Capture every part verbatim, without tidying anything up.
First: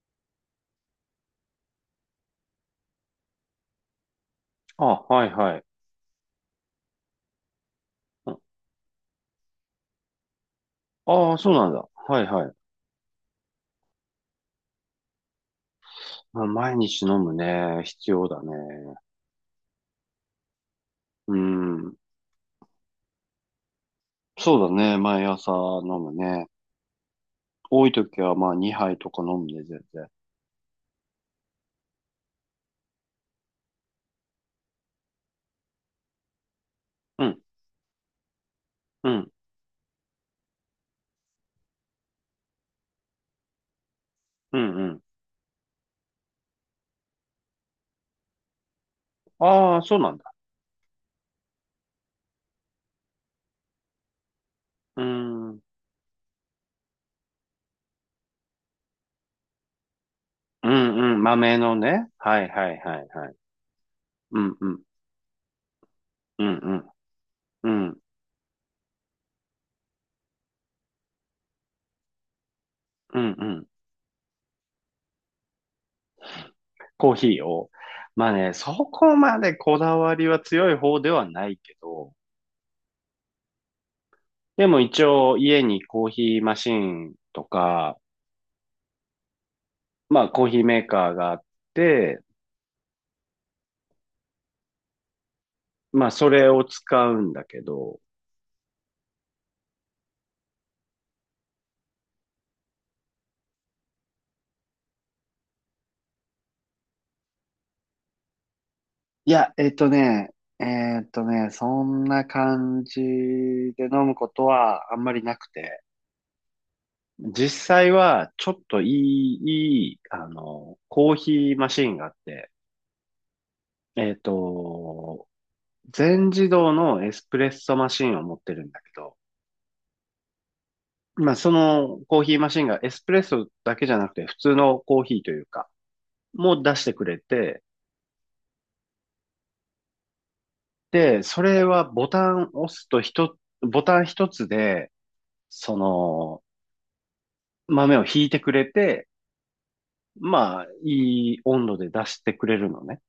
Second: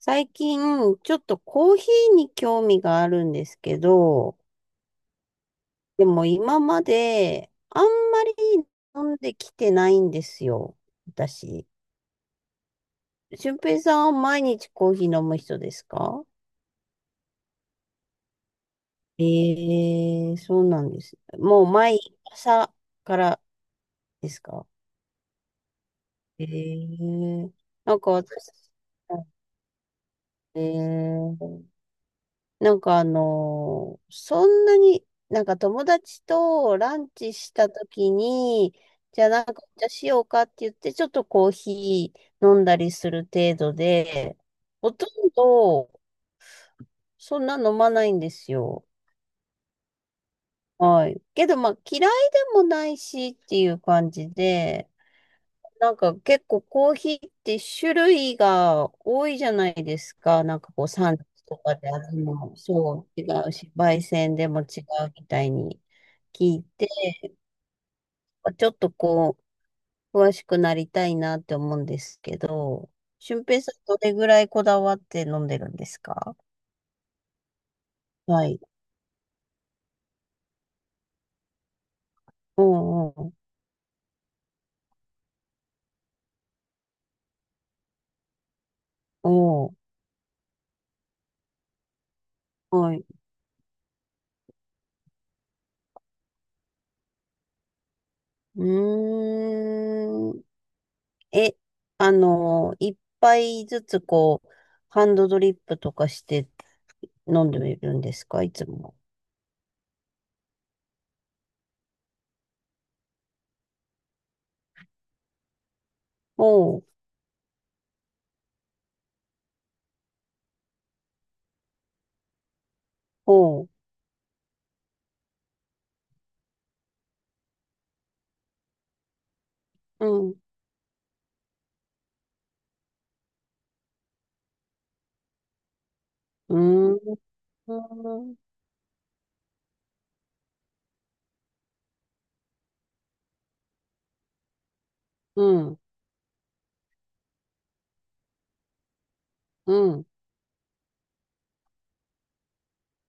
最近、ちょっとコーヒーに興味があるんですけど、あ、はいはい。でも今まであんまり飲んできてないんですよ、ああー、そう私。なんだ。はいはい。俊平さんは毎日コーヒー飲む人ですか？まあ、毎日飲むね。必要だね。ええー、そうなんです。うもうん。毎朝からですそか？うだね。毎朝飲むえね。えー、多いなんか時はま私、あにはいとか飲むね、全然。ええ、なんかあのーそんなに、なんか友達とランうチん、した時に、うじゃあん、なんかお茶しようかって言って、ちょっとコーヒー飲んだりする程度で、うん、うほん。とんどそんな飲まないんですよ。ああ、そうなんだ。はい。けどまあ嫌いでもないしっていう感じで、うん、うん、なんか結構コーヒーって種類が多いじゃないですか。なんうかこう産ん。地豆とかのでね。味はいもはいはそいう違はい。うし、焙煎うでん、も違うん、うみたいにう聞ん、いて、うん、うん、ちょっとこう詳しくなりたいなって思うんですけど、うん、う俊平ん。さんどれぐらいこだわって飲んでるんですか？コーヒーを。まあはね、い。そこまでこだわりは強い方ではないけど、おうおうでも一応家にコーヒーマシンとか、おう、まあコーヒーメーカーがあって、はい。まあそれを使うんだけど、うーん。え、あの、一杯ずつこう、ハンドドリップとかして飲んでみるんですか、いつも？いや、えっとね、えっとね、そんな感じで飲むことはあんまりなくて。ほう、実際はちょっといい、いい、あの、コーヒーマシンがあって、ほう、えっと、全自動のエスプレッソマシンを持ってるんだけど、うん、まあ、そのコーヒーマシンがエスプレッソだけじゃなくて普通のコーヒーというか、うもう出してーくれん、て、で、それはボタンを押すと一つ、ボタン一つで、うそん、の豆を引いてくれて、うん。まあ、いい温度で出してくれるのね。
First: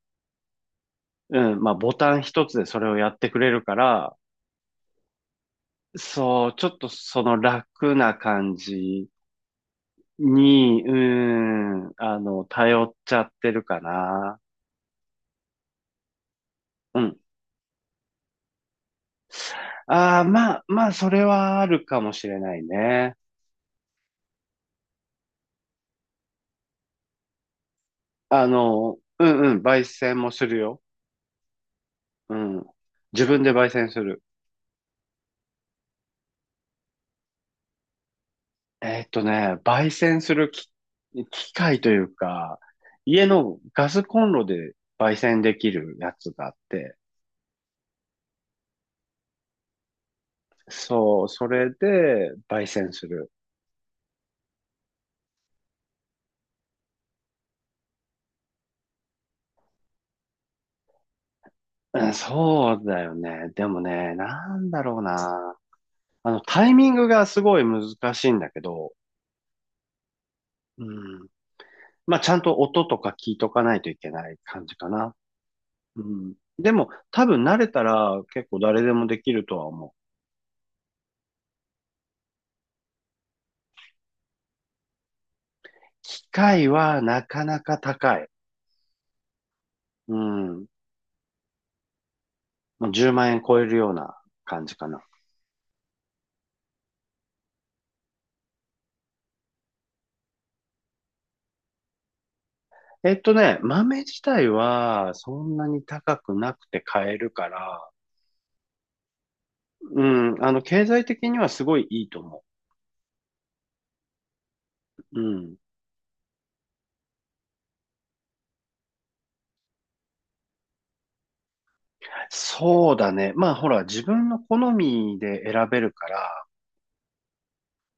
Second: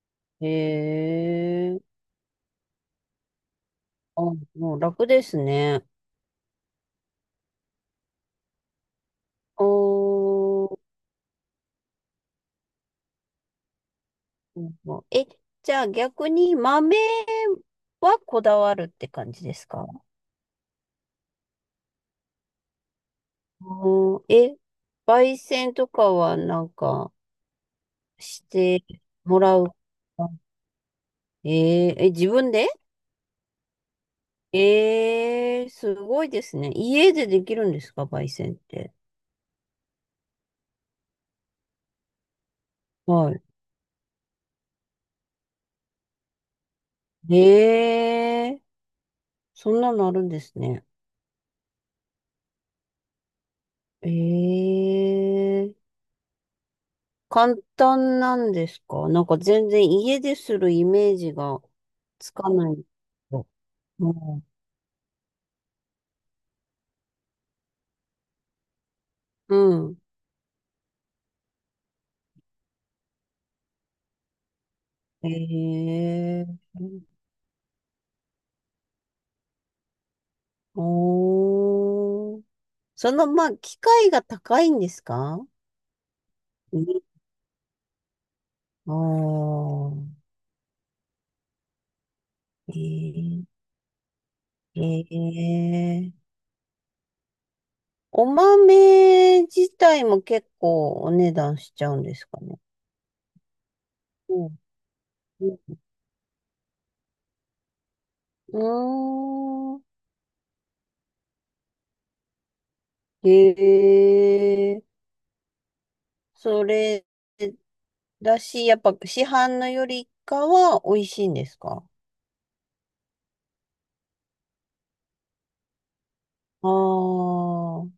へうん、まあ、え、ボタン一つでそれをやってくれるから、あ、もう楽ですね。そう、ちょっとその楽な感じおー、に、うん、あの、頼っちゃってるかな。え、じゃあ逆に豆うん。はこだわるって感じですか？ああ、まあ、まあ、それはあるかもしれないね。おん、え、焙煎とかはなんかしあての、うもんらうん、う。焙煎もするよ。えー、え、自う分ん。で、自分で焙煎する。えー、すごいですね。家でできるんですか、焙煎って？えーっとね、焙煎するき機械というか、家はのガスコンロで焙煎できるやつがあって、い。ええ、そんなのあるんですね。そう、それで焙煎する。ええ、簡単なんですか？なんか全然家でするイメージがうん、つかなそうい。だようね。でもね、ん。なんだろうな。あの、タイミングがすごい難しいんだけど、うん。うん、まあ、ちゃんと音とか聞いとかないといけない感じかな。うん。ええ、でも、多分慣れたら結構誰でもできるとは思う。おー。その、まあ、機械が高いんですか？機械はなかなか高い。ああうー、ん。もうじゅうまん円え超えるような感じかな。えええ、お豆自体も結構お値段しちゃうんですかね？えっとね、豆自体はそんなうに高くなくて買えるから、ーん。うん、あの、経済的にはすごいいいと思へえ。う。うん。それだし、やっぱ市販のよりかは美味しいんですか？そうだね。まあ、ほら、自分の好みで選べるから、ああー。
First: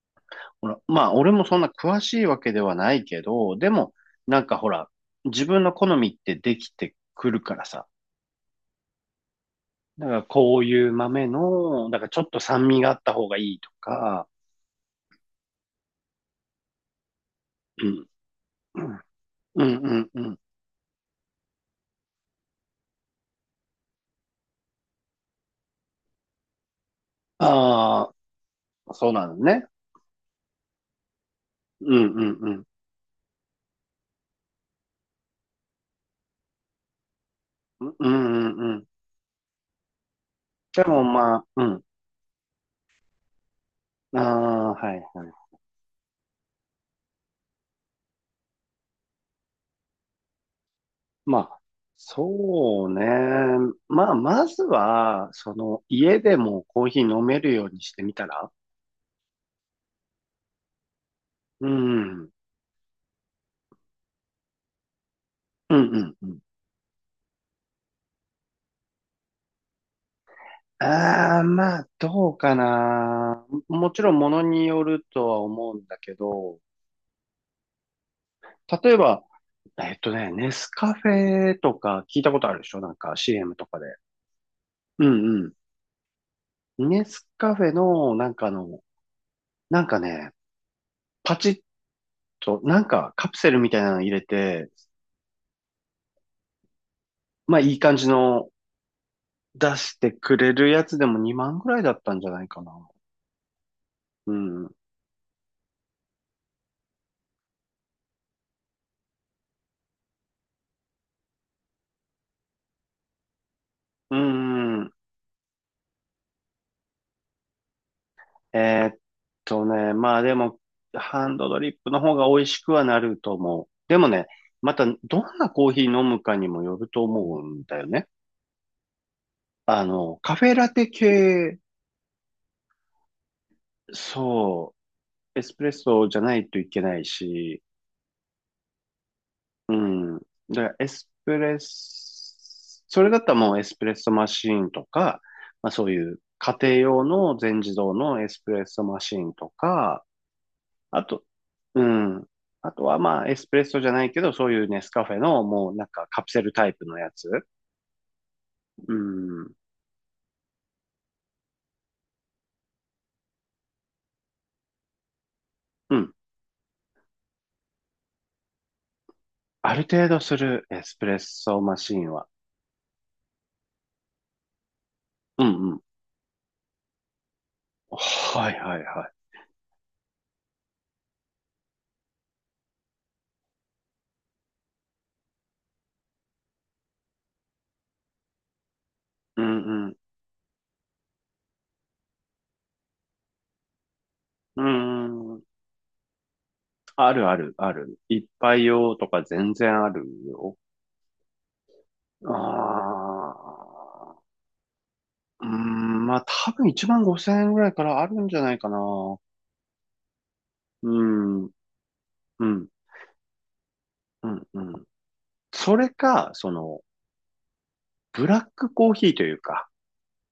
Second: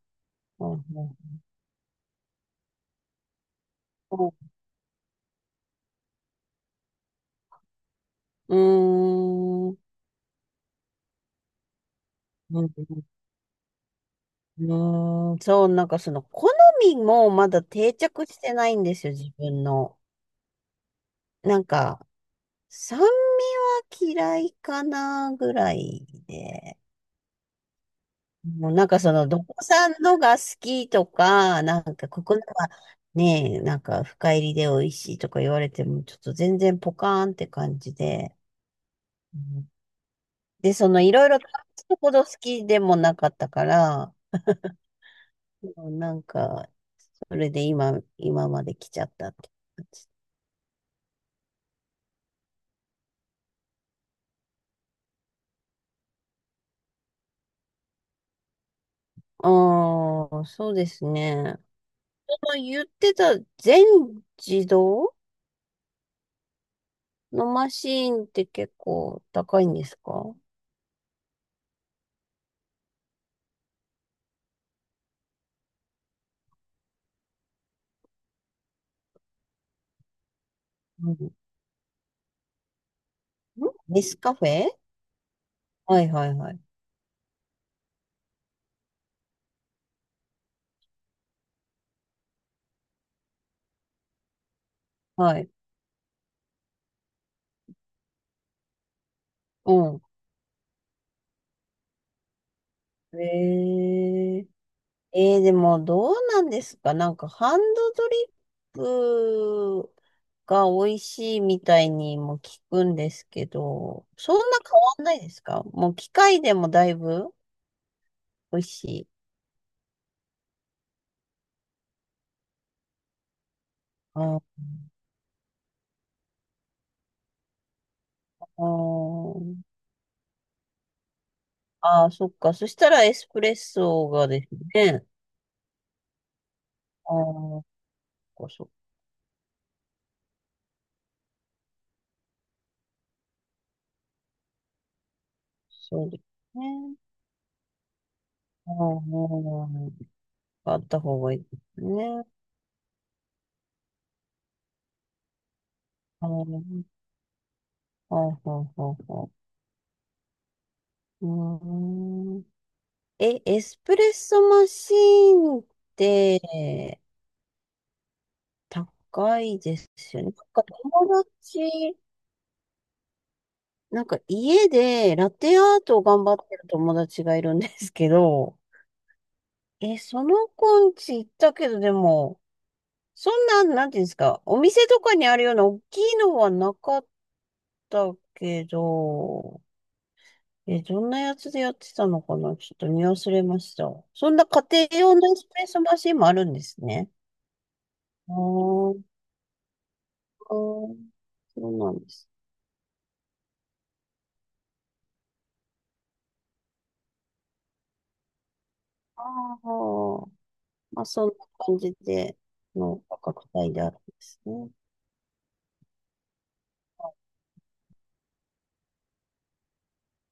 うほら、んうまあ、俺んもそんな詳しいわけではないけど、でも、なんかほら、自分の好みってできてくるからさ。うん。うーん。だからこういう豆の、だからちょっとう酸ん味があった方がいいとか、うん、そう、なんかその好みもまだう定ん、着してないうんでん、すよ、自う分の。ん、うんうん。なんか、サンマ嫌いかなぐらいで。あもうなんあ、かそそうなの、のどこね。さんのが好きとか、なうん、んうかここん、のうん。はね、なんか深入りで美味しいとか言われても、ちょっと全然ポカーンって感うじん、うで。ん、うん。うん、で、でそのもいろいまろ食あ、うん。べほど好きでもなかったから、ああ、はい、はい。もうなんか、それで今、今まで来ちゃったって感じ。まあ、そうね。まあ、まずは、その、家でもコーヒー飲めるようにしてみたら。ああ、そうですね。うん。その言ってた全自動うんうんうん。のマシーンって結構高いんですか？ああ、まあ、どうかな。もちろん、ものによるとは思うんだけど、例えば、えっとね、ネスカフうん。ん、ェとか聞いたことあるでしょなんか シーエム とかで。ネスカフェ、うんはいはいはい。うん。ネスカフェの、なんかの、なんかね、パチッと、なんかカプセルみたいなの入れて、はい。まあ、いい感じの出しうてくれるやつでもにまんぐらいだったんじゃないかな。ん。えうー、ん。えー、でもどうなんですかなんかハンドドリップが美味しいみたいにも聞くんですけど、うそんな変んうん。わんないですか？もう機械でもだいぶ美味しえーっい。とね、まあでも、ハンドドリップの方が美味しくはなると思う。でもあね、ーまたどんなコーヒー飲むかにもよると思うんだよね。あー、あの、カフェラテ系、あーそっか。そしたらエスプレッソがですそね。う、エスプレッソじゃないといけないああ、そし、っかそっか、うん。だからエスプレッソ、それだったらもうエスプレッソマシーンとか、まあそういそううで家す庭ね。用の全自動のエスプレッソマシーンあとか、あ、あったあ方と、がいいですうん。ね。あとはまあ、エスプレッソじゃないけど、そういうネスカフェのもうなんかカプセルタイプのやつ。ほうほうほううほん。う。うーん。え、エスプレッソマシーンっうん。て高いあでるす程度よね。なんすかるエスプレッ友ソマ達、シンは。なんか家でラうテアんうん。ートを頑張ってる友達がいるんですけはど、いはいはい。え、その子んチ行ったけど、でも、そんな、なんていうんですか、お店とかにあるような大きいのはなかったけうど、んうん。え、どんなやつでやってたのかな、ちょっと見忘れました。そんなう家庭用のエん。スプレッソマシンもあるんですね。あるあるある。一あ杯用ーとか全然あるあよ。ー、そうなんです。ああ。うん。まあ多分いちまんごせん円ぐらいからあるんじゃないかな。ああ、まうあそんなん。感じでうん。の価格帯であるんでうすん。うね。ん。それか、その、ブラックコーヒーというか、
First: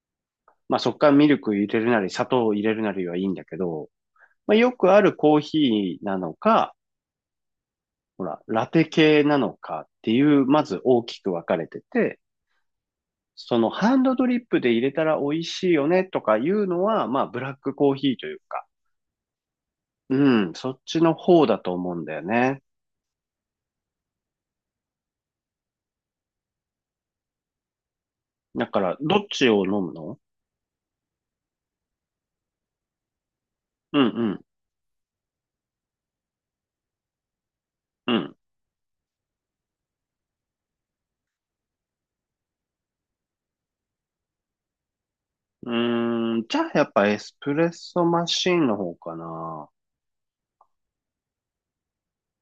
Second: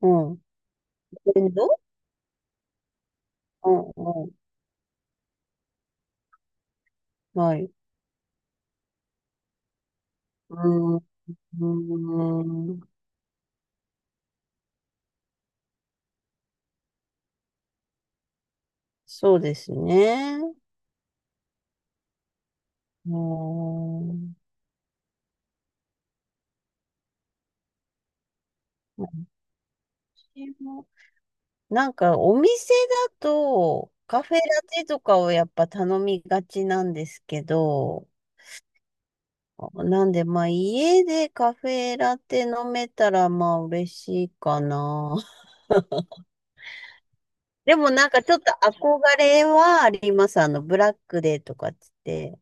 うん。まあそっからミブルレンク入れド、るなり、砂糖を入れるなりはいいんだけうど、んうん。まあよくあるコーヒーなのか、はい。うほら、ラテ系なのかっていう、ーまずん、う大きく分かれてて、ーん、そのハンドドリップで入れたら美味しいよねとかいうのは、まあブラックコーヒーというか、そうですね。うん、そっちの方だと思うんだよね。うーん。だから、どっちを飲むの。なんかお店だとうカフェんラテとかをやっぱ頼みがちなんですけど、うん、なんでまあ家でカフェラテ飲めたらまあ嬉しいかな。うん。うーん、じゃあやっぱエスプレッでもソなんかマちょっとシンの方憧かれな。はあります。あのブラックデーとかっつって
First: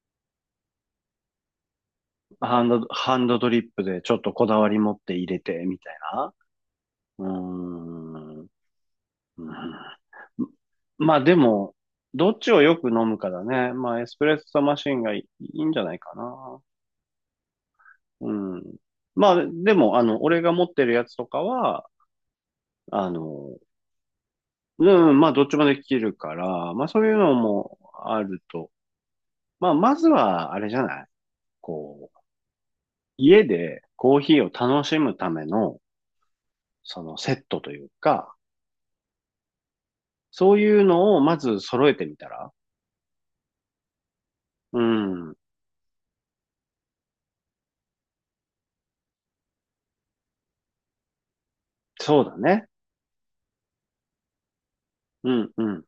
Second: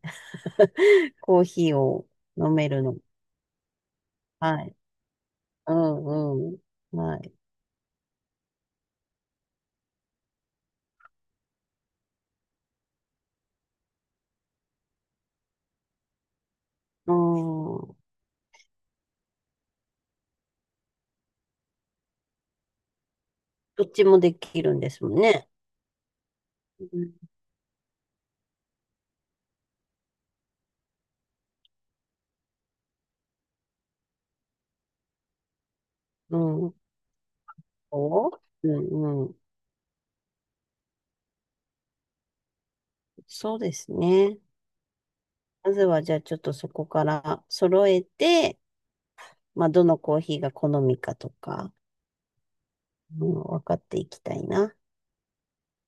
コーヒーを飲ハンめるド、の。ハンドドリップでちょっとこだはわい。り持って入れてうみたいな。んうん。はうーい。ん。うん。まあでも、どっちをよく飲むかだね。まあエスプレッソマシンがいいんじゃないかな。うん。うん。まあでも、あの、俺が持ってるやつとかは、あの、どっちもできるんですもうんん、まあどっね。ちもできるから、まうあそういん。うのもあると。まあまずは、あれじゃないこう、家でコーヒーを楽しむための、うん。そのセットというおか、うんうん。そういうのをまず揃えてみたら。そうですね。うん、まずはじゃあちょっとそこから揃えて、まあどのコーヒーが好みかとか、そうだね。うん、分かっていきたいな。うん、うん。